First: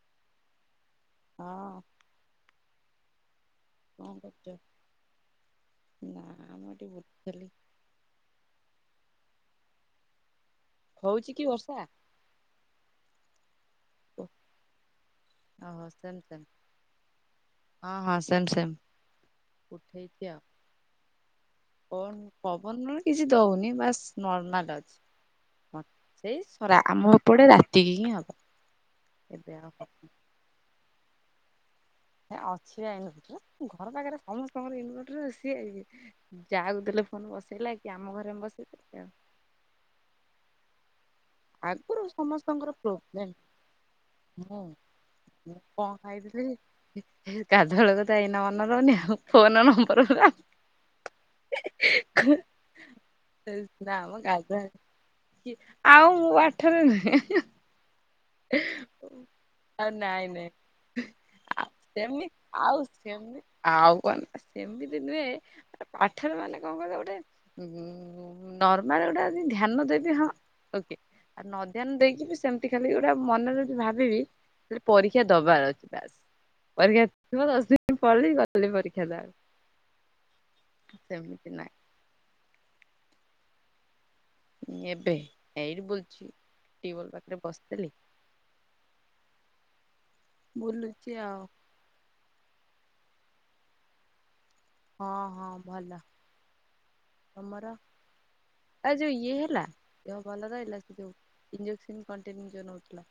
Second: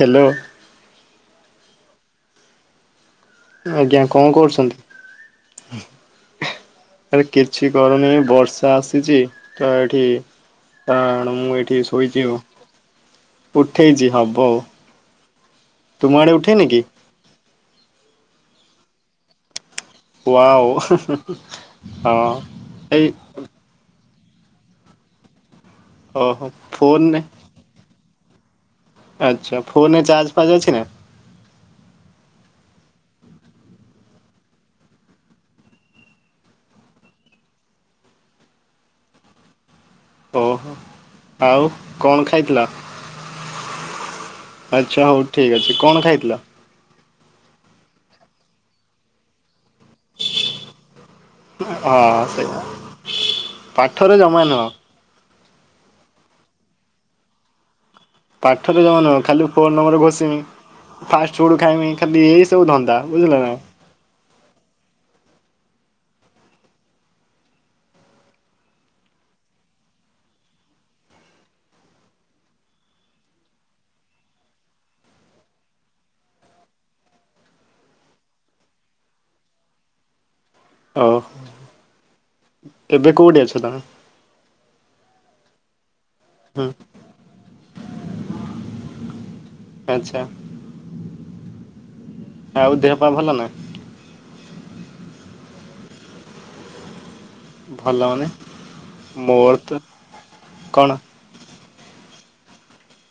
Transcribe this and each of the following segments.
Hello. ହଁ। ଆଜ୍ଞା କଣ କଁକର୍ଛ କରୁଛନ୍ତି? ନା ମ ଟିକେ ବୁଲ୍ଥୁଲି। କରନି ବର୍ଷା ଆସିଛି ତ ଏଠି ହଉଛି କଣ କି ମୁଁ ବର୍ଷା? ଏଠି ଶୋଇ ଚିଉ ଉଠେଇଛି ହବ ଆଉ ଓହୋ ସେମ ତୁମ ଆଡ଼େ ସେମ ଉଠେଇନି କି? ହଁ ହଁ ସେମ୍ ସେମ୍। ୱାଓ। କର୍ ହଁ ପବନର ଏଇ କିଛି ଦଉନି ବାସ୍ ନର୍ମାଲ୍ ଅଛି। ହଁ ସେଇ ଓହୋ ସରା ଆମ ଫୋନରେ ଏପଟେ ରାତିକି ହିଁ ହବ। ଏବେ ଆଚ୍ଛା ଆଉ ଫୋନେ ହବନି। ଚାର୍ଜ ପାଜ୍ ଅଛି ନା? ହେ ଅଛି ଆ ଇଁ ଘର ପାଖରେ ସମସ୍ତଙ୍କର ଇନ୍ଭେଟର୍ ସିଏ ଯାହାକୁ ଦେଲେ ଫୋନ ବସେଇଲା କି ଆମ ଘରେ ମୁଁ ବସେଇଦେଲି ଆଉ। ଓହୋ ଆଉ ଆଗରୁ କଣ ଖାଇଥିଲ? ସମସ୍ତଙ୍କର ପ୍ରୋବ୍ଲେମ ମୁଁ ଆଚ୍ଛା ହଉ ଠିକ୍ ମୁଁ ଅଛି କଣ ଖାଇଥିଲ? ଖାଇଥିଲି ଗାଧୁଆଳ କଥା ମନେ ରହୁନି ଆଉ ଫୋନ ନମ୍ବର। ହଁ ସେଇଆ ପାଠରେ ଜମା [unintelligible] ନୁହଁ ଆଉ। [unintelligible] ପାଠରେ ଜମା ନୁହଁ ଖାଲି ଫୋନ ଆଉ ନମ୍ବର ନାଇଁ ଘୋଷିମି ନାଇଁ। ଫାଷ୍ଟ ଫୁଡ ଖାଇମି ଖାଲି ସେମିତି ଏଇ ସବୁ ଆଉ ଧନ୍ଦା ବୁଝିଲ ସେମିତି। ନା। ଆଉ କଣ ନା। ସେମିତି ନୁହେଁ। ଆ ପାଠରେ ମାନେ କଣ କହିଲ ଗୋଟେ। ନର୍ମାଲ ଗୋଟା ଧ୍ୟାନ ଦେବି ହଁ। ଓକେ ଆ ନ ଧ୍ୟାନ ଦେଇକି ବି ସେମିତି ଖାଲି। ମନରେ ଯଦି ଭାବିବି ପରୀକ୍ଷା ଦବାର ଅଛି ବାସ। ପରୀକ୍ଷା ଥିବ ଦଶ ଦିନ ପଢ଼ିବି। ଗଲେ ପରୀକ୍ଷା ଦେବାକୁ। ଓହୋ ସେମିତି ନାଇଁ। ଏବେ କୋଉଠି ଅଛ ତମେ। ଏବେ ଏଠି ବୁଲୁଚି। ହୁଁ ଟିୱଲ ପାଖରେ ବସିଥିଲି। ଆଚ୍ଛା ବୁଲୁଚି ଆଉ। ଆଉ ଦେହ ପା ଭଲ ନା। ହଁ ହଁ ଭଲ। ତମର ଭଲ ମାନେ ଆ ଯୋଉ ଇଏ ମୋର ହେଲା। ତ ଦେହ ଭଲ ରହିଲା ସେ କଣ ଯୋଉ। ଇଞ୍ଜକ୍ସନ କଣ୍ଟେନ୍ୟୁ ଯୋଉ ନୋଉଥିଲ।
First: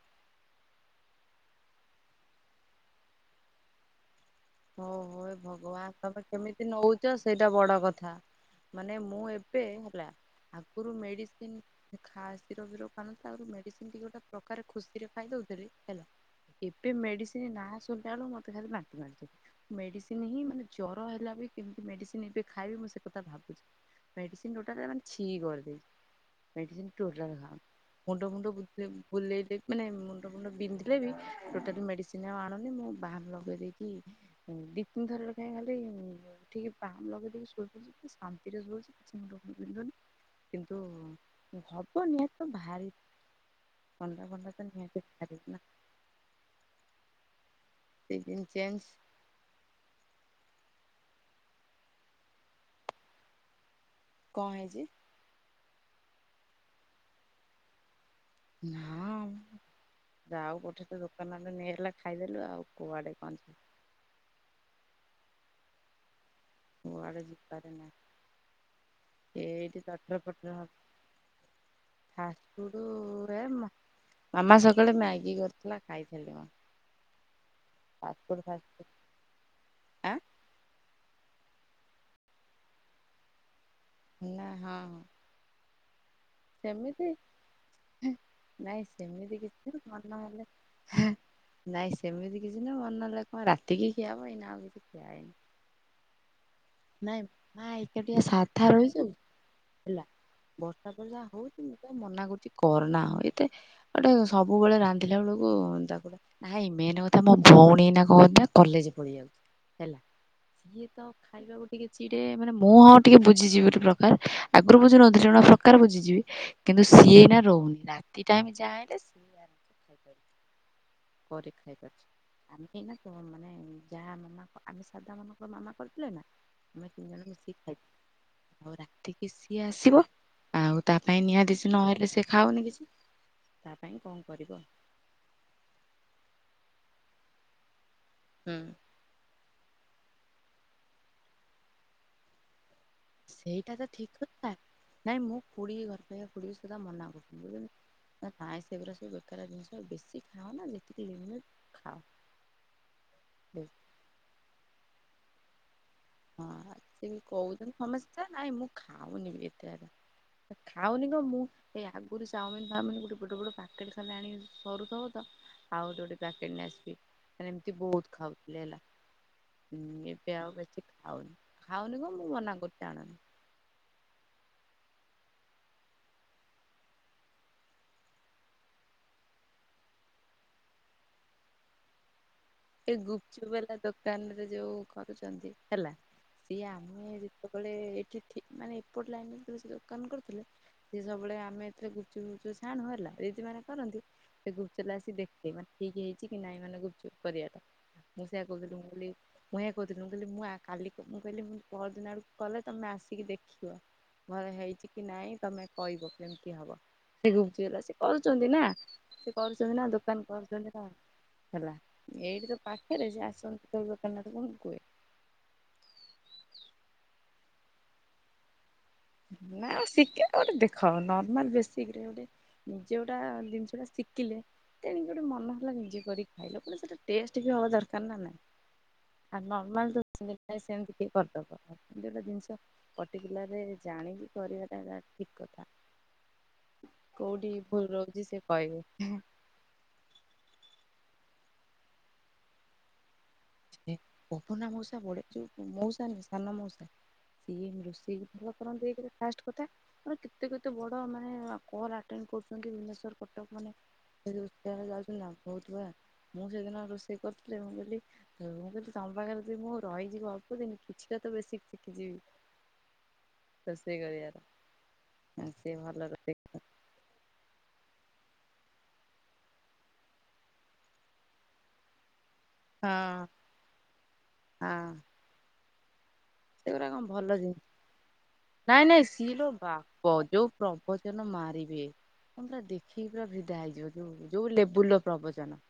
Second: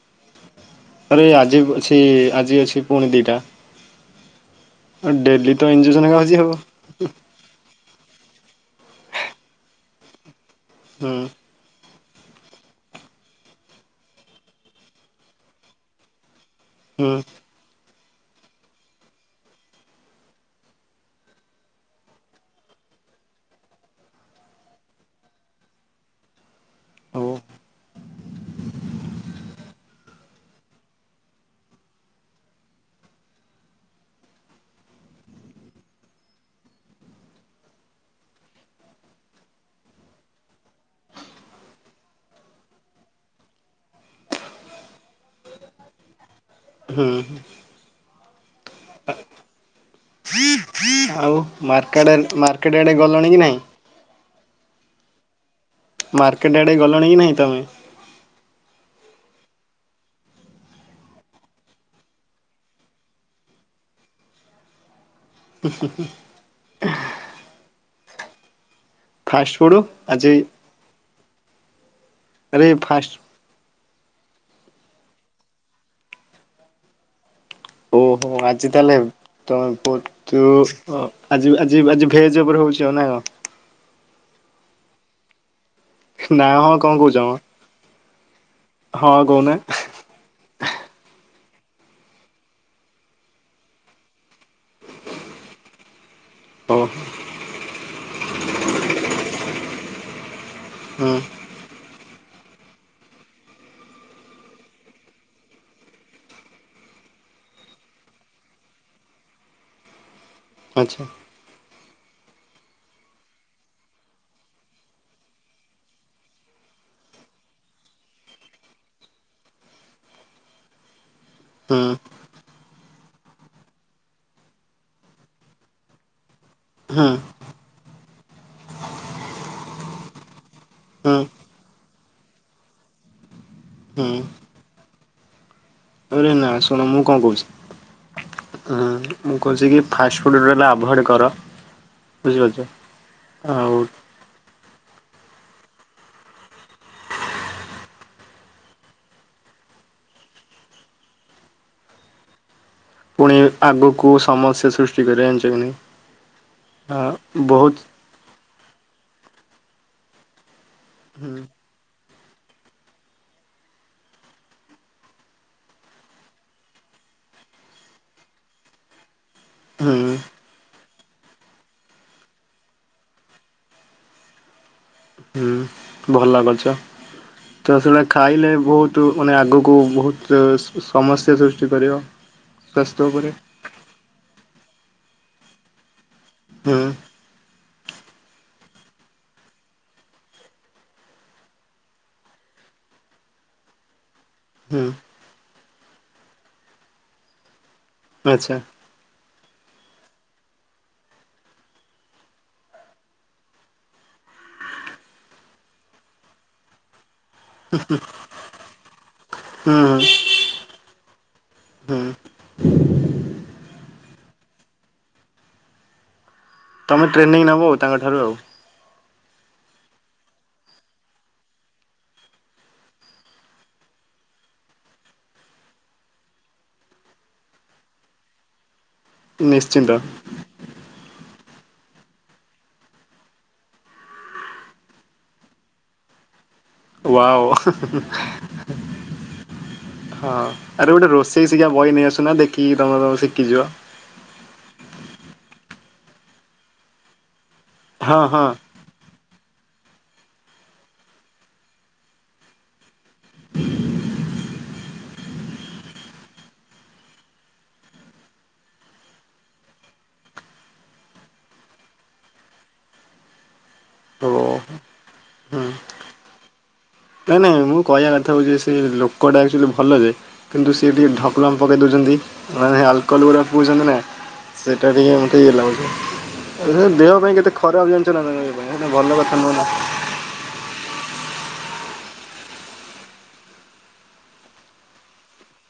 ଆରେ ଆଜି ଅଛି। ଆଜି ଅଛି ପୁଣି ଦୁଇଟା। ଓହୋ ଓହୋ ତ ଭଗବାନ ଇଞ୍ଜେକ୍ସନ ଏକା ତମେ ହଉଛି ଆଉ କେମିତି ନଉଚ। ନେଉଛ ସେଇଟା ବଡ଼ କଥା। ମାନେ ମୁଁ ଏବେ ହେଲା ଆଗରୁ ହୁଁ ମେଡିସିନ। ଖାସ୍ କ୍ଷୀର ଫିର ଖାଉ ନଥିଲି ମେଡିସିନ୍ ଗୋଟେ ପ୍ରକାର ଖୁସିରେ ଖାଇଦଉଥିଲି ହେଲା। ଏବେ ହୁଁ ମେଡିସିନ୍ ନାଁ ଶୁଣିଲା ବେଳକୁ ମୋତେ ଭାରି ବାନ୍ତି ବାନ୍ତି ମାଡୁଚି। ମେଡ଼ିସିନ ହିଁ ମାନେ ଜର ହେଲା ବି କେମତି ମେଡ଼ିସିନ ଏବେ ଖାଇବି ମୁଁ ସେ କଥା ଭାବୁଛି। ମେଡିସିନ ଯଉଟା ଖାଇବ ପୁରା ଛି କରିଦେଇଚି। ମେଡିସିନ୍ ହଉ ଟୋଟାଲ୍ ଖାଉନି। ମୁଣ୍ଡ ମୁଣ୍ଡ ବୁଲେଇଲେ। ମାନେ ମୁଣ୍ଡ ଫୁଣ୍ଡ ବିନ୍ଧିଲେବି ଟୋଟାଲ୍ ମେଡିସିନ୍। କିଛି ମୁଁ ଆଣୁନି ମୁଁ ବାମ୍ ଲଗେଇ ଦେଇକି ଦି ତିନି ଥର ଲଗେଇକି। ଠିକ୍ ବାମ୍ ଲଗେଇ ଦେଇକି ଶୋଇପଡୁଚୁ ଶାନ୍ତିରେ ଶୋଉଚି ମୁଣ୍ଡ ଫୁଣ୍ଡ ବିନ୍ଧୁନି। କିନ୍ତୁ ହବ ନିହାତିତ ଭାରି। [unintelligible] ହ୍ନୁ। ସିଜିନ୍ ଚେଞ୍ଜେ। ଆଉ। ମାର୍କେଟ ଆଡେ ଗଲଣି କି ନାଇଁ। କଣ ହେଇଚି। ମାର୍କେଟ୍ ଆଡ଼େ ଗଲଣି କି ନାହିଁ ତୁମେ। ହଁ ଆଉ ଗୋଟେ ଦୋକାନ ନେଇଆଇଲା ଖାଇଦେଲୁ ଆଉ କୁଆଡେ କଣ ଯିବୁ। ହୁଁ ହୁ ହୁଁ। କୁଆଡେ ଯିବାର ନାହିଁ। ଫାଷ୍ଟ ଫୁଡ ଏଇଠି ଜଳଖିଆ ଆଜି କରି ଦେବା ଫାଷ୍ଟ ଆରେ ଫାଷ୍ଟ ଫୁଡ। ମାମା ସକାଳେ ମ୍ୟାଗି କରିୁଥିଲା ଖାଇଥିଲି ମୁଁ। ଓହୋ ଫାଷ୍ଟଫୁଡ ଆଜି ଫାଷ୍ଟଫୁଡ ତାହେଲେ ଆଁ ଏମିତି। ଆଜି ଆଜି ଆଜି ଭେଜ ଉପରେ ହଉଛି ନା କଣ। ନା ହଁ। ନା ହଁ କଣ ସେମିତି। କହୁଛ ମ ନାଇଁ ହଁ ସେମିତି କହୁନା କିଛି ମନ ହେଲେ। ନାଇଁ ସେମିତି କିଛି ନାଁ ମନ ନେ ଲାଗେ କଣ ରାତିକି ଖିଆହବ ଆଉ କିଛି ଖିଆ ହେଇନି। ତମର। ନାଇଁ ମା ଏକାଟିଆ ସାଧା ରହିଚୁ ହେଲା ବର୍ଷାତ ହୁଁ ଯାହା ହଉଚି ମୁ ମନା କରୁଚି କରନା ହ ଏତେ ଗୋଟେ ସବୁବେଳେ ରାନ୍ଧିଲା ବେଳକୁ ତା ଗୁଡା ନାଇ ମେନ କଥା ମୋ ଭଉଣୀ ନା କହଥିଲା କଲେଜ ପଲେଇବାକୁ ହେଲା। ଇଏ ଆଚ୍ଛା ତ ଖାଇବା ଗୋଟେ ଟିକେ ଚିଡେ ମାନେ ମୁଁ ହଁ ଟିକେ ବୁଝିଯିବି ଗୋଟେ ପ୍ରକାର ଆଗରୁ ବୁଝୁନ ଥିଲି ଗୋଟେ ପ୍ରକାର ବୁଝିଯିବି କିନ୍ତୁ ସିଏ ଏଇନା ଏରହୁନି ରାତି ଟାଇମ୍ ଯାଏ ହେଲେ ପରୀ [unintelligible] କ୍ଷା ହୁଁ ଯାଇପାରୁଛି ଆମେ ତ ଏଇନା କ ମାନେ ଯାହା ମାନେ ଆମେ ସାଧା ମାନଙ୍କ ମାମା କରିଥିଲଥିଲେ ନା ଆମେ ହୁଁ ତିନ ଜଣ ମିଶିକ ଖାଇ ଆଉ ରାତିକି ସିଏ ଆସିବ। ଆଉ ତା ପାଇଁ ହୁଁ। ନିହାତି ସେ ନହେଲେ ସେ ଖାଉନି କିଛି, ତା ପାଇଁ ହୁଁ କଣ କରିବ? ଆରେ ନା ଶୁଣ ମୁଁ କଣ କହୁଛି ହୁଁ। ମୁଁ କହୁଛି କି ଫାଷ୍ଟଫୁଡ଼ ହେଲା ଆଭୋଏଡ଼୍ କର ବୁଝିପାରୁଚ। ସେଇଟା ତ ଠିକ କଥା ନାଇଁ ମୁଁ ଖୁଡିକି ଘର [unintelligible] ପାବା ଫୁଡିକି ସେଟା ମନା କରୁଥିଲି ବୁଝିଲନି। କାଇଁ ସେଗଡ଼ା ସବୁ ବେକାର ଜିନିଷ ବେଶୀ ଖାଅନା ଯେତିକି ଲିମିଟି ଖାଅ। ପୁଣି ହଁ ଆଗକୁ ସମସ୍ୟା ସୃଷ୍ଟି କରିବା ଜାଣିଛ କି ନାହିଁ? ହଁ ସେ କହୁଛନ୍ତି ସମସ୍ତେ। ନାଇଁ ମୁଁ ଖାଉନି ବି ଏତେ ଆଡ। ଖାଉନି କଣ ମୁଁ ହୁଁ ଏଇ ଆଗରୁ ଚାଉମିନ ଫାମିନ ଗୋଟେ ବଡ଼ ବଡ ପ୍ୟାକେଟ ଖାଲି ଆଣି କରୁଥବ ତ ଆଉ ଦୋଟି ପକେଟ ଆସିବି ହେଲେ ଏମିତି ବହୁତ ଖାଉଥିଲେ ହେଲା ହୁଁ ଏବେ ଆଉ ବେଶୀ ଖାଉନି, ଖାଉନି କଣ ମୁଁ ମନା କରୁଛି ଆଣନି। ହୁଁ। ଭଲ କରିଛ। ତ ସେଗୁଡ଼ା ଖାଇଲେ ବହୁତ ମାନେ ଆଗକୁ ବହୁତ ସମସ୍ୟା ସୃଷ୍ଟି କରିବ। [inaudible] ଏ ସ୍ୱାସ୍ଥ୍ୟ ଉପରେ ଗୁପଚୁପ୍ ବାଲା ଦୋକାନରେ ଯୋଉ କରୁଛନ୍ତି ହେଲା ସିଏ ହୁଁ ଆମେ ଯେତେବେଳେ ଏଠି ମାନେ ଏପଟ ଲାଇନି ସେ ଦୋକାନ କରୁଥିଲେ ସିଏ ସବୁବେଳେ ଆମେ ଏଥିରେ ଗୁପୁଚୁପୁ ଛାଣୁ ହେଲା ଦିଦି ମାନେ କରନ୍ତି। ସେ ଗୁପୁଚୁପୁ ହୁଁ ବାଲା ଆସି ଦେଖେ ମାନେ ଠିକ ହେଇଛି କି ନାଇଁ ମାନେ ଗୁପୁଚୁପ୍ କରିବା ଏଟା ମୁଁ ସେଇଆ ଆଚ୍ଛା କହିଥିଲି ମୁଁ କହିଲି ମୁଁ ଏଇଆ କହୁଥିଲି, ମୁଁ କହିଲି ମୁଁ କାଲି ମୁଁ କହିଲି ପହର ଦିନ ଆଡକୁ କଲେ ତମେ ଆସିକି ଦେଖିବ। ଭଲ ହେଇଚି କି ନାଇଁ ତମେ କହିବ କେମିତି ହବ? ସେ ଗୁପୁଚୁପୁ ବାଲା ସେ କରୁଛନ୍ତି ନା ସେ ହୁଁ କରୁଛନ୍ତି ନା ହୁଁ ଦୋକାନ କରୁଛନ୍ତି ନା ହେଲା ହୁଁ ଏଇଠି ତ ପାଖରେ ଯେ ଆସନ୍ତି [unintelligible] କ ଦୋକାନ ନାଥ କଣ କୁହେ ତମେ ଟ୍ରେନିଂ ନେବ ଆଉ ତାଙ୍କଠାରୁ ଆଉ ନାଉ ଶିଖି ଗୋଟେ ଦେଖାର୍ମାିକ ଗୋଟେ [unintelligible] ନିଜେ ଯଉଟା ଜିନିଷ ଟା ଶିଖିଲେ ତେଣିକି ଗୋଟେ ମନ ହେଲା ନିଜେ କରିକି ଖାଇବାକୁ, ହେଲେ ସେଟା ଟେଷ୍ଟ ବି ହବା ଦରକାର ନା ନାଇଁ। ଆ ନିଶ୍ଚିନ୍ତ ନର୍ମାଲ [unintelligible] ସେମତି କିଏ କରିଦବ ଗୋଟେ ଜିନିଷ ଜାଣିକି କରିବାଟା ଠିକ କଥା। ୱାଓ କୋଉଠି ଭୁଲ ରହୁଚି ସେ କହିବେ। ହଁ ଆରେ ଗୋଟେ ରୋଷେଇ ଶିଖିବା ବହି ନେଇଆସୁନା ଦେଖିକି ତମର ଶିଖିଯିବ। ଏ ପବନା ମଉସା ପ [unintelligible] ଡେ ଯୋଉ ମଉସା ନୁହେଁ ସାନ ମଉସା ସିଏ ମୃ ସେ ହଁ ହଁ ବନ୍ଦ କରନ୍ତୁ ଏକେରେ ଫାଷ୍ଟ କଥା। ଆରେ କେତେ କେତେ ବଡ ମାନେ କଲ୍ ଆଟେଣ୍ଡ କରୁଛନ୍ତି ଭୁବନେଶ୍ବର କଟକ ମାନେ ସେ ଯେତେବେଳେ ଯାଉଛନ୍ତି ନା ବୋଉ ତୁ ଆ ମୁଁ ସେଦିନ ରୋଷେଇ କରୁଥିଲି ମୁଁ କହିଲି ମୁଁ ଯଦି ତୋମ ପାଖରେ ଯି- ମୁଁ ରହିଯିବି ଅଳ୍ପ ଦିନ କିଛି ଟା ତେବେ ଶି-ଶିଖିଯିବି। ରୋଷେଇ କରିବାରେ, ଓ ହଁ ହୁଁ ସିଏ ଭଲ ରୋଷେଇ କ ନାଇଁ ନାଇଁ ମୁଁ କହିବା କଥା ହଉଛି ସେ ଲୋକଟା ଆକ୍ଚୁଲି ଭଲ ଯେ କିନ୍ତୁ ସିଏ ଟିକେ ଢକଲମ୍ ପକେଇ ଦଉଛନ୍ତି। ମାନେ ଆଲକଲ ହଁ ଗୁଡ଼ା ପିଉଛନ୍ତି ନା, ହଁ ସେଇଟା ଟିକେ ମୋତେ ଇଏ ଲାଗୁଛି। ସେଗୁରା କଣ ଦେହ ପାଇଁ ଭଲ କେତେ ଜିନ, ଖରାପ ଜାଣିଛ ନା ତମେ ପାଇଁ ସେଇଟା ନାଇଁ ନାଇଁ ଭଲ ସିି କଥା ଲୋ ନୁହଁ ନା। ବା ପ ଯୋଉ ପ୍ରବଚନ ମାରିବେ। ତୋମେ ପୁରା ଦେଖିକି ପୁରା ଫିଦା ହେଇଯିବ, ଯୋଉ ଯୋଉ ଲେବୁଲ୍ ର ପ୍ରବଚନ।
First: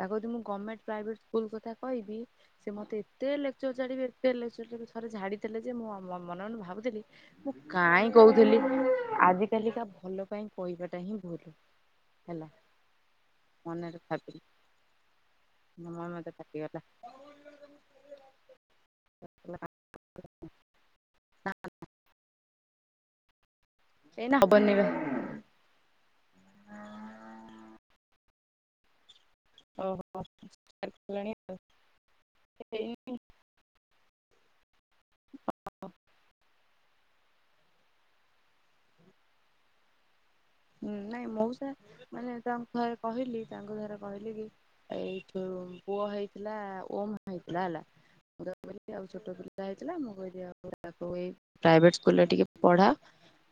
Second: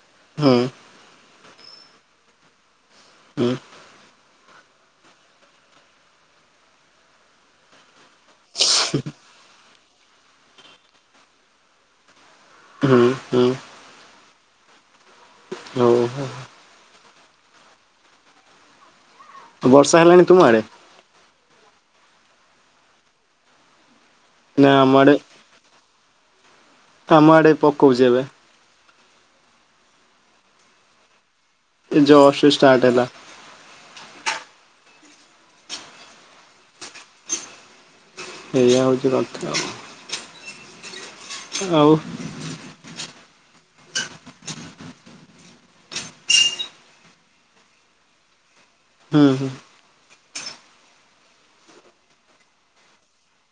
ତାକୁ ଯଦି ମୁଁ ହୁଁ ଗମେଣ୍ଟ ପ୍ରାଇଭେଟ୍ ସ୍କୁଲ୍ କଥା କହିବି ସେ ମୋତେ ଏତେ ହୁଁ ଲେକ୍ଚର୍ ଝାଡିବେ ଏତେ ଲେକ୍ଚର୍ ଝାଡିବେ। ଥରେ ଝାଡ଼ିଥିଲେ ଯେ ମୁଁ ମ-ମନେ ମନେ ଭାବୁଥିଲି। ମୁଁ କାଇଁ କହୁଥିଲି। ଆଜି କାଲିକା ଭଲ ପାଇଁ କହିବାଟା ହିଁ ଭୁଲ। ହେଲା ହୁଁ ହୁଁ ମନରେ ଭାବିଲି। ମୋ ହଉ ମନ ତ ଫାଟିଗଲା। ହଉ ବର୍ଷା ହେଲାଣି ତୁମ ଆଡ଼େ? ନା, ନା। ଏଇନା ନା ହବନି ବା। ଆମ ତୋମ ଆଡ଼େ ପକୋଉଚି ଏବେ? ଓହୋ। ଦେଖିଲଣି ଜଷ୍ଟ ଏଇ ଷ୍ଟାର୍ଟ ହେଲା। [inaudible] ଏଇଆ ହଉଛି କଥା ଆଉ। ହୁଁ, ନାଇଁ ମଉସା ଆଉ ମାନେ ତାଙ୍କୁ ଥରେ କହିଲି, ତାଙ୍କୁ ଥରେ କହିଲି କି ଏଇଠୁ ପୁଅ ହେଇଥିଲା ଓମ୍ ହେଇଥିଲା ହେଲା। [inaudible] ସିଏ ଆଉ ହୁଁ ଛୋଟ ହୁଁ ପିଲା ହେଇଥିଲା ମୁଁ କହିଲି ଆଉ ତୁ ତାକୁ ଏଇ ପ୍ରାଇଭେଟ୍ ସ୍କୁଲ୍ ରେ ଟିକେ ପଢା।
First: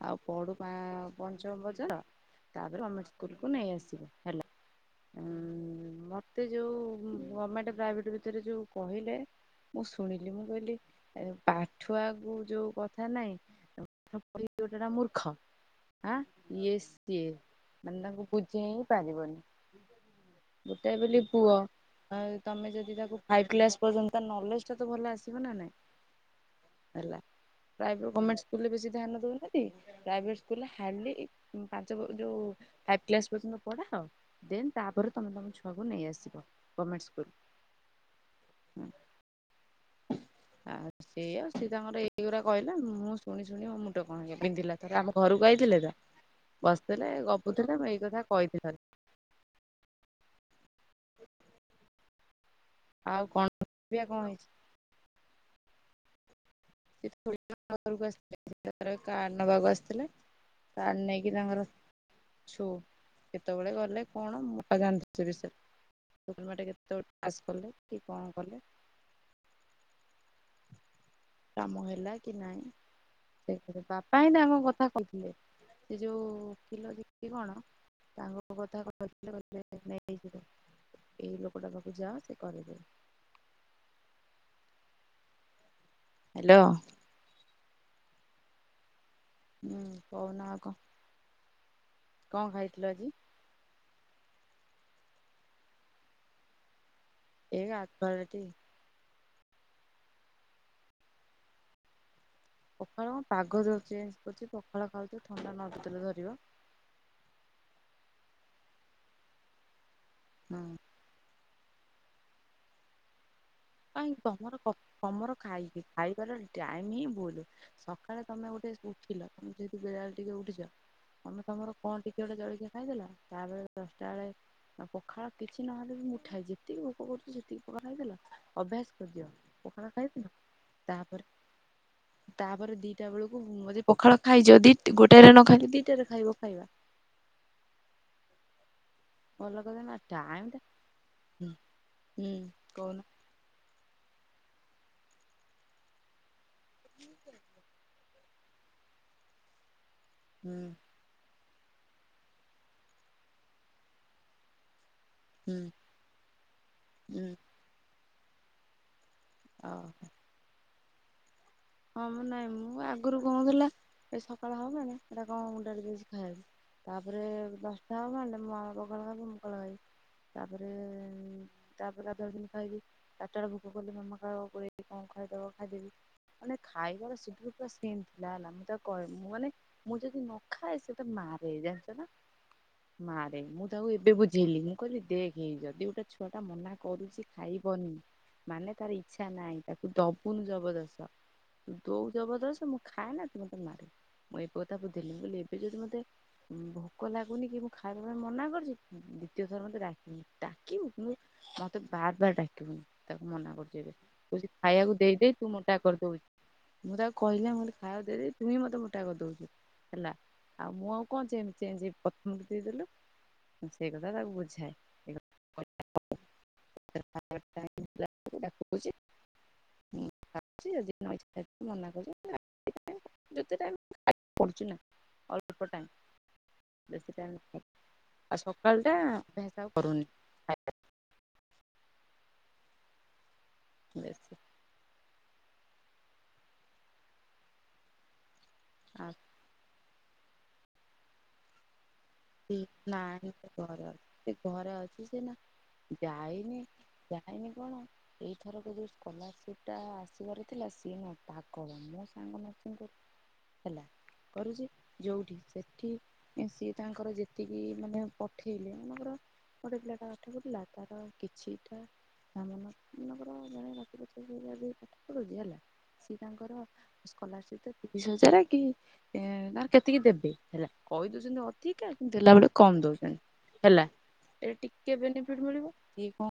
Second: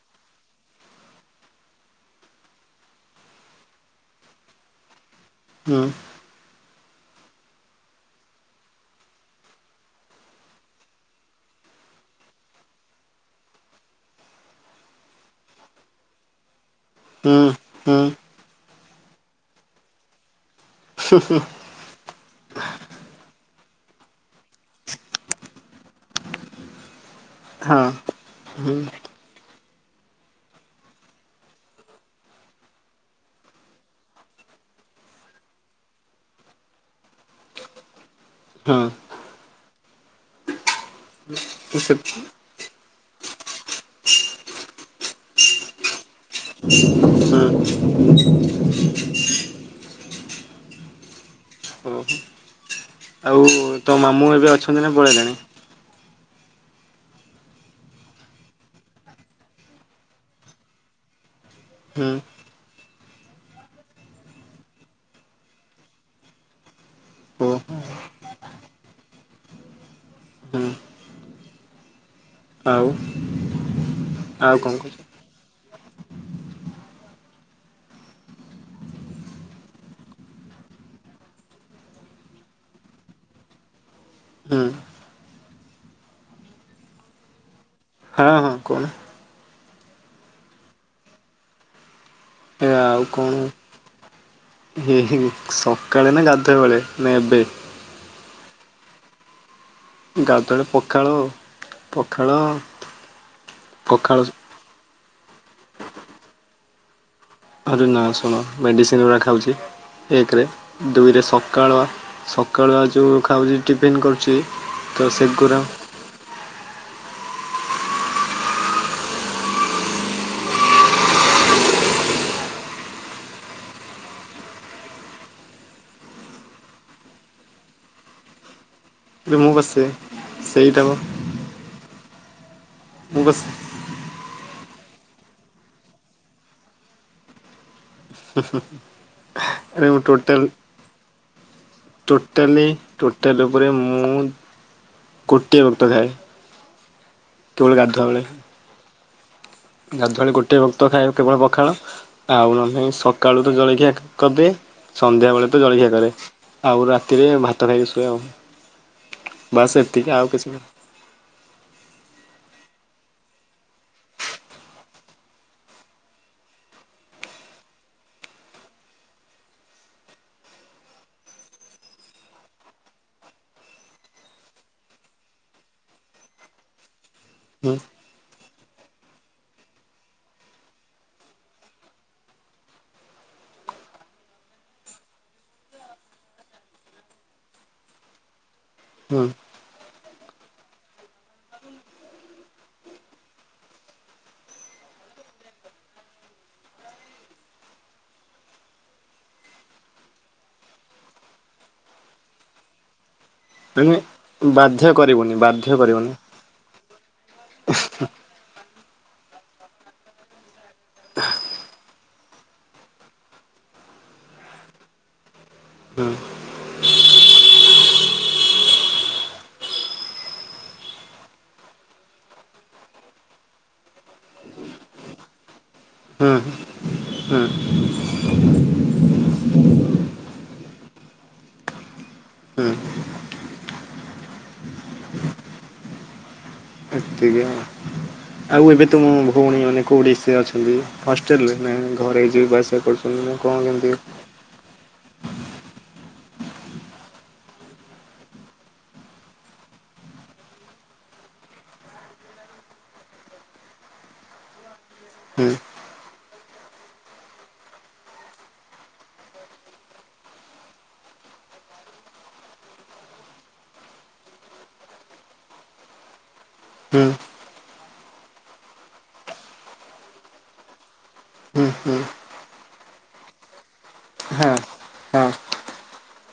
ଆଉ ପଢୁ ପା- ପଞ୍ଚମ ପର୍ଯ୍ୟନ୍ତ। ତ୍ୟ ତାପରେ ଗମେଣ୍ଟ ସ୍କୁଲ୍ କୁ ନେଇ ଆସିବ ହେଲା। ହୁଁ। ମୋତେ ଯୋଉ ଗମେଣ୍ଟ ପ୍ରାଇଭେଟ୍ ଭିତରେ ଯୋଉ କହିଲେ। ମୁଁ ଶୁଣିଲି ମୁଁ କହିଲି ଏ ପାଠୁଆକୁ ଯୋଉ କଥା ନାଇଁ [inaudible] ମୂର୍ଖ ଆଁ,। ଇଏ ସିଏ ହୁଁ ହୁଁ ମାନେ ତାଙ୍କୁ ବୁଝେଇ ହିଁ ପାରିବନି। ଗୋଟାଏ ବୋଲି ପୁଅ। ଆ ତୋମେ ଯଦି ତାକୁ ଫାଇଭ୍ କ୍ଲାସ୍ ପର୍ଯ୍ୟନ୍ତ ତା ନଲେଜ୍ ଟା ତ ଭଲ ଆସିବ ନା ନାଇଁ। ହେଲା, ପ୍ରାଇଭେ ହଁ ଗମେଣ୍ଟ ସ୍କୁଲ୍ ରେ ହୁଁ ବେଶୀ ଧ୍ୟାନ ଦଉନାହାନ୍ତି, ପ୍ରାଇଭେଟ୍ ସ୍କୁଲ୍ ରେ ହାଲି ଇ ଉଁ, ପାଞ୍ଚ ବ-ଯୋଉ ଫାଇପ୍ କ୍ଲାସ୍ ପର୍ଯ୍ୟନ୍ତ ପଢାଅ। ଦେନ୍ ତାପରେ ତୋମେ ତୋମ ଛୁଆକୁ ନେଇ ଆସିବ ଗମେଣ୍ଟ ସ୍କୁଲ୍। ହୁଁ, ହଁ ଆଉ ସେଇଆ ସେ ତାଙ୍କର ଏଇଗୁରାକ କହିଲା ମୁଁ ଶୁଣି ଶୁଣି ମୋ ମୁଣ୍ଡ କଣ ହେ- ବିନ୍ଧିଲା, ଥରେ ଆମ ଘରୁକୁ ଆଇଥିଲେ ତ। ବସିଥିଲେ ଗପୁଥିଲେ ମୁଁ ଏଇ କଥା କହିଛି ଥରେ। ଓହୋ। ଆଉ କଣ? ତୋ କଣ ମାମୁଁ ହେଇଛି। ଏବେ ଅଛନ୍ତି ନା ପଳେଇଲେଣି? [unintelligible] ତାପରେ କାର୍ ନବାକୁ ଆସିଥିଲେ। କାର୍ ନେଇକି ତାଙ୍କର ହୁଁ। ଛୁ, କେତେବେଳେ ଗଲେ କଣ, ମୁଁ ଆଉ ଜାଣିନି ସେ ବିଷୟରେ। [unintelligible] କୁହ କଲେ, କି କଣ କଲେ? ହୁଁ କାମ ହେଲା କି ନାଇଁ, ଆଉ ସେ, ବାପା ହିଁ ଆଉ ତାଙ୍କ କଣ କଥା କହୁଛ? କହିଥିଲେ। ସେ ଯୋଉ ଓକିଲ ଦେଖିକି କଣ, ତାଙ୍କ କଥା କହିଥିଲେ, କଇଥିଲେ ନେଇଯିବ। ଏଇ ଲୋକଟା ପାଖକୁ ଯାଅ, ସେ କରେଇଦେବେ। ହୁଁ। ହାଲୋ। ହଁ ହଁ, କହୁନୁ? ହୁଁ, କହୁନୁ ଆଉ କଣ? କଣ ଖାଇ ଏ ଆଉ କଣ? [unintelligible] ସକାଳେ ନା ଗାଧୁଆ ବେଳେ, ନା ଏବେ? ଏ ଗାଧୁଆ ଏଳେ ତି ଗାଧୁଆ ଏଳେ ପଖାଳ, ପଖାଳ ପଖାଳ କଣ ପାଗ ଯୋଉ ଚେଞ୍ଜ ପଖାଳ କରୁଚି, ପଖାଳ ଖାଉଚ, ଥଣ୍ଡା ନ ଧରୁଥିଲେ ଧରିବ। ଆରେ ନା ଶୁଣ, ମେଡ଼ିସିନ ଗୁରା ଖାଉଚି ଏକରେ, ହଁ ଦୁଇରେ ସ ସକାଳ, ସକାଳୁଆ ଯୋଉ ଖାଉଚି, ଟିଫିନ୍ କରୁଚି, ତ ସେଗୁରା ଖାଇବା ର ଟାଇମି ହିଁ ଭୁଲୁ। ସକାଳେ ତମେ ଗୋଟେ ଉଠିଲ, ଯେହେତୁ ବେଳା ବେଳି ଟିକେ ଉଠିଚ ତମେ ତମର କଣ ଟିକେ ଗୋଟେ ଜଳଖିଆ ଖାଇଦେଲ, ତା ପରେ ଦଶ ଟା ବେଳେ ଆଉ ପଖାଳ କିଛି ନ ହେଲେ ବି ମୁଠାଏ, ଯେତିକି ଭୋକ କରୁଚି, ସେତିକି ପଖାଳ ଖାଇଦେଲ ଅଭ୍ୟାସ କରିଦିଅ, ରେ ମୁଁ ବସେ ପଖାଳ ଖାଇଦେଲ, ସେଇଟା ବା ତାପରେ, ତାପରେ ଦି ଦିଟା ମୁଁ ବେଳ କୁ ବସେ ଯଦି ପଖାଳ ଖାଇଚ, ଦି ଗୋଟାଏ ରେ ନ ଖାଇଲେ, ଦିଟା ରେ ଖାଇବ ଖାଇବା। ହୁଁ ହୁଁ। [unintelligible] ଟାଇମ୍ ଟା, ହୁଁ, ହୁଁ, କହୁନୁ? [unintelligible] ପରେ ମୁଁ, ଗୋଟିଏ ବକ୍ତ ଖାଏ। [unintelligible] ଗାଧୁଆ ବେଳେ। ଗାଧୁଆଳି ହୁଁ ଗୋଟେ ବକ୍ତ ଖାଏ କେବଳ ପଖାଳ, ଆଉ ନ ହେଲେ ନାହିଁ ସକାଳୁ ତ ଜଳଖିଆ କରିଦିଏ। ସନ୍ଧ୍ୟା ବେଳେ ହୁଁ ତ ଜଳଖିଆ କରେ। ଆଉ ରାତି ରେ ହୁଁ ଭାତ ଖାଇକି ଶୁଏ ଆଉ। ଅ ବାସ୍ ଏତିକି, ଆଉ କିଛି ନାହିଁ। ହଁ ମୁଁ, ନାଇଁ ମୁଁ, ଆଗରୁ କହୁଥିଲା ଏ ସକାଳ ହବ ମାନେ, ଏଇଟା କଣ [unintelligible] ଦେଇଛି ଖାଇବାକୁ। ତା ପରେ ଦଶଟା ହବ ମାନେ, ମୋ ମାମା ପଖାଳ ଖାଇବ, ମୁଁ ପଖାଳ ଖାଇବି। ତା ପରେ, ତା ପରେ ଗାଧୁଆବେଳେ ସେମିତି ଖାଇବି। ଚାରି ଟା ବେଳେ ଭୋକ କଲେ, ମାମା ଖାଇବ, ଗୋଳେଇକି କଣ ଖୁଆଇଦବ, ଖାଇଦେବି। ମାନେ ଖାଇବାର [unintelligible] ହୁଁ ସେମ୍। ହେଲା ହେଲା। ମୁଁ ତାକୁ କହେ, ମୁଁ ମାନେ ମୁଁ ଯଦି ନଖାଏ, ସେ ମତେ ମାରେ, ଜାଣିଚ ନା? ମାରେ, ମୁଁ ତାକୁ ଏବେ ବୁଝେଇଲି, ମୁଁ କହିଲି ଦେଖି ଯଦି ଗୋଟେ ଛୁଆ ଟା ମନା କରୁଚି ଖାଇବନି, ମାନେ ତାର ଇଛା ହୁଁ ନାହିଁ। ତାକୁ ଦବୁନୁ ଜବରଦସ୍ତ ଦଉ ଜବରଦସ୍ତ, ମୁଁ ଖାଏ ନା, ତ ମତେ ମାରେ, ମୁଁ ଏ କଥା ବୁଧେଇଲି, ମୁ କହିଲି ଏବେ ଯଦି ମତେ ଭୋକ ଲାଗୁନି କି ମୁଁ ଖାଇବା ପାଇଁ ମନା କରିଚି, ଦ୍ୱତୀୟ ଥର ମତେ ଡାକିବୁନି, ଡାକିବୁ ମୁଁ ମତେ ବାର ବାର ଡାକିବୁନି, ତାକୁ ମନା କରୁଚି ଏବେ, ମାନେ କହୁଚି ବାଧ୍ୟ ଖାଇବାକୁ ଦେଇ କରିବୁନି ଦେଇ ତୁ ବାଧ୍ୟ ମୋଟା କରିଦେ କରିବୁନି ମୁଁ ତାକୁ କହିଲି ମୁ [unintelligible] ଖାଇବା ଦେଇ ଦେଇ ତୁହି ମତେ ମୋଟା କରି ଦଉଚୁ ହେଲା ଆଉ ମୁଁ ଆଉ କଣ ଚେନ ଚେନଯେ୍ ହେବି ପଥମରୁ ଦେଇଦେଲୁ। ମୁଁ ସେଇ କଥା ତାକୁ ବୁଝାଏ, ଏ ହୁଁ। [inaudible] [inaudible] ମନା କରିବେ। ଯେତେ ଟାଇମ୍ ପାଠ ପଡୁଛି ନା ଅଳ୍ପ ଟାଇମ। ହୁଁ। ବେଶୀ ହୁଁ ଟାଇମ, ଆଉ ସକାଳଟା ଅଭ୍ୟାସ ଆଉ କରୁନି। ଖାଇବା ହୁଁ। ବ୍ୟସ୍ତ, ଏତେ କିୟଣ ଆଉ ଏବେ ତୁମୋ ଭଉଣୀ ମାନେ କେଉଠି ସେ ଅଛନ୍ତି, ହଷ୍ଟେଲରେ ନା ଆ-? ଘରେ ଯିବା ଆସିବା କରୁଛନ୍ତି, ନା କଣ କେମିତି? ସେ ଘରେ ଅଛି ସିନା, ଯାଇନି-ଯାଇନି କଣ-? ଏଇଥରକ ଯୋଉ ସ୍କଲାରସିପ ଟା ଆସିବାର ଥିଲା ସିଏ ନା ପାଗଳ ମୋ ସାଙ୍ଗ ମାନଙ୍କ ହେଲା କରୁଛି, ଯୋଉଠି ହୁଁ ସେଠି ଇଁ ସେ ତାଙ୍କର ଯେତିକି ମାନେ ପଠେଇଲେ ମନେଙ୍କର ଗୋଟେ ପିଲାଟା ପାଠ ପଢୁଥିଲା ତାର କିଛିଟା ମାନଙ୍କର ଜଣେ [inaudible] ସିଏ ତାଙ୍କର। ହୁଁ ସ୍କୋଲାର୍ଷିପ ତ ତିରିଶ ହଜାର କି ଏଁ ତାର କେତିକି ଦେବେ ହେଲା କହିଦଉଛନ୍ତି। ହୁଁ ଠିକ୍ ହୁଁ କି ଦେଲା ବେଳେ କମ ଦଉଛନ୍ତି, ହେଲା ହଁ ଏଟେ ଟିକେ ହଁ ବେନିଫିଟ ମିଳିବ କି କଣ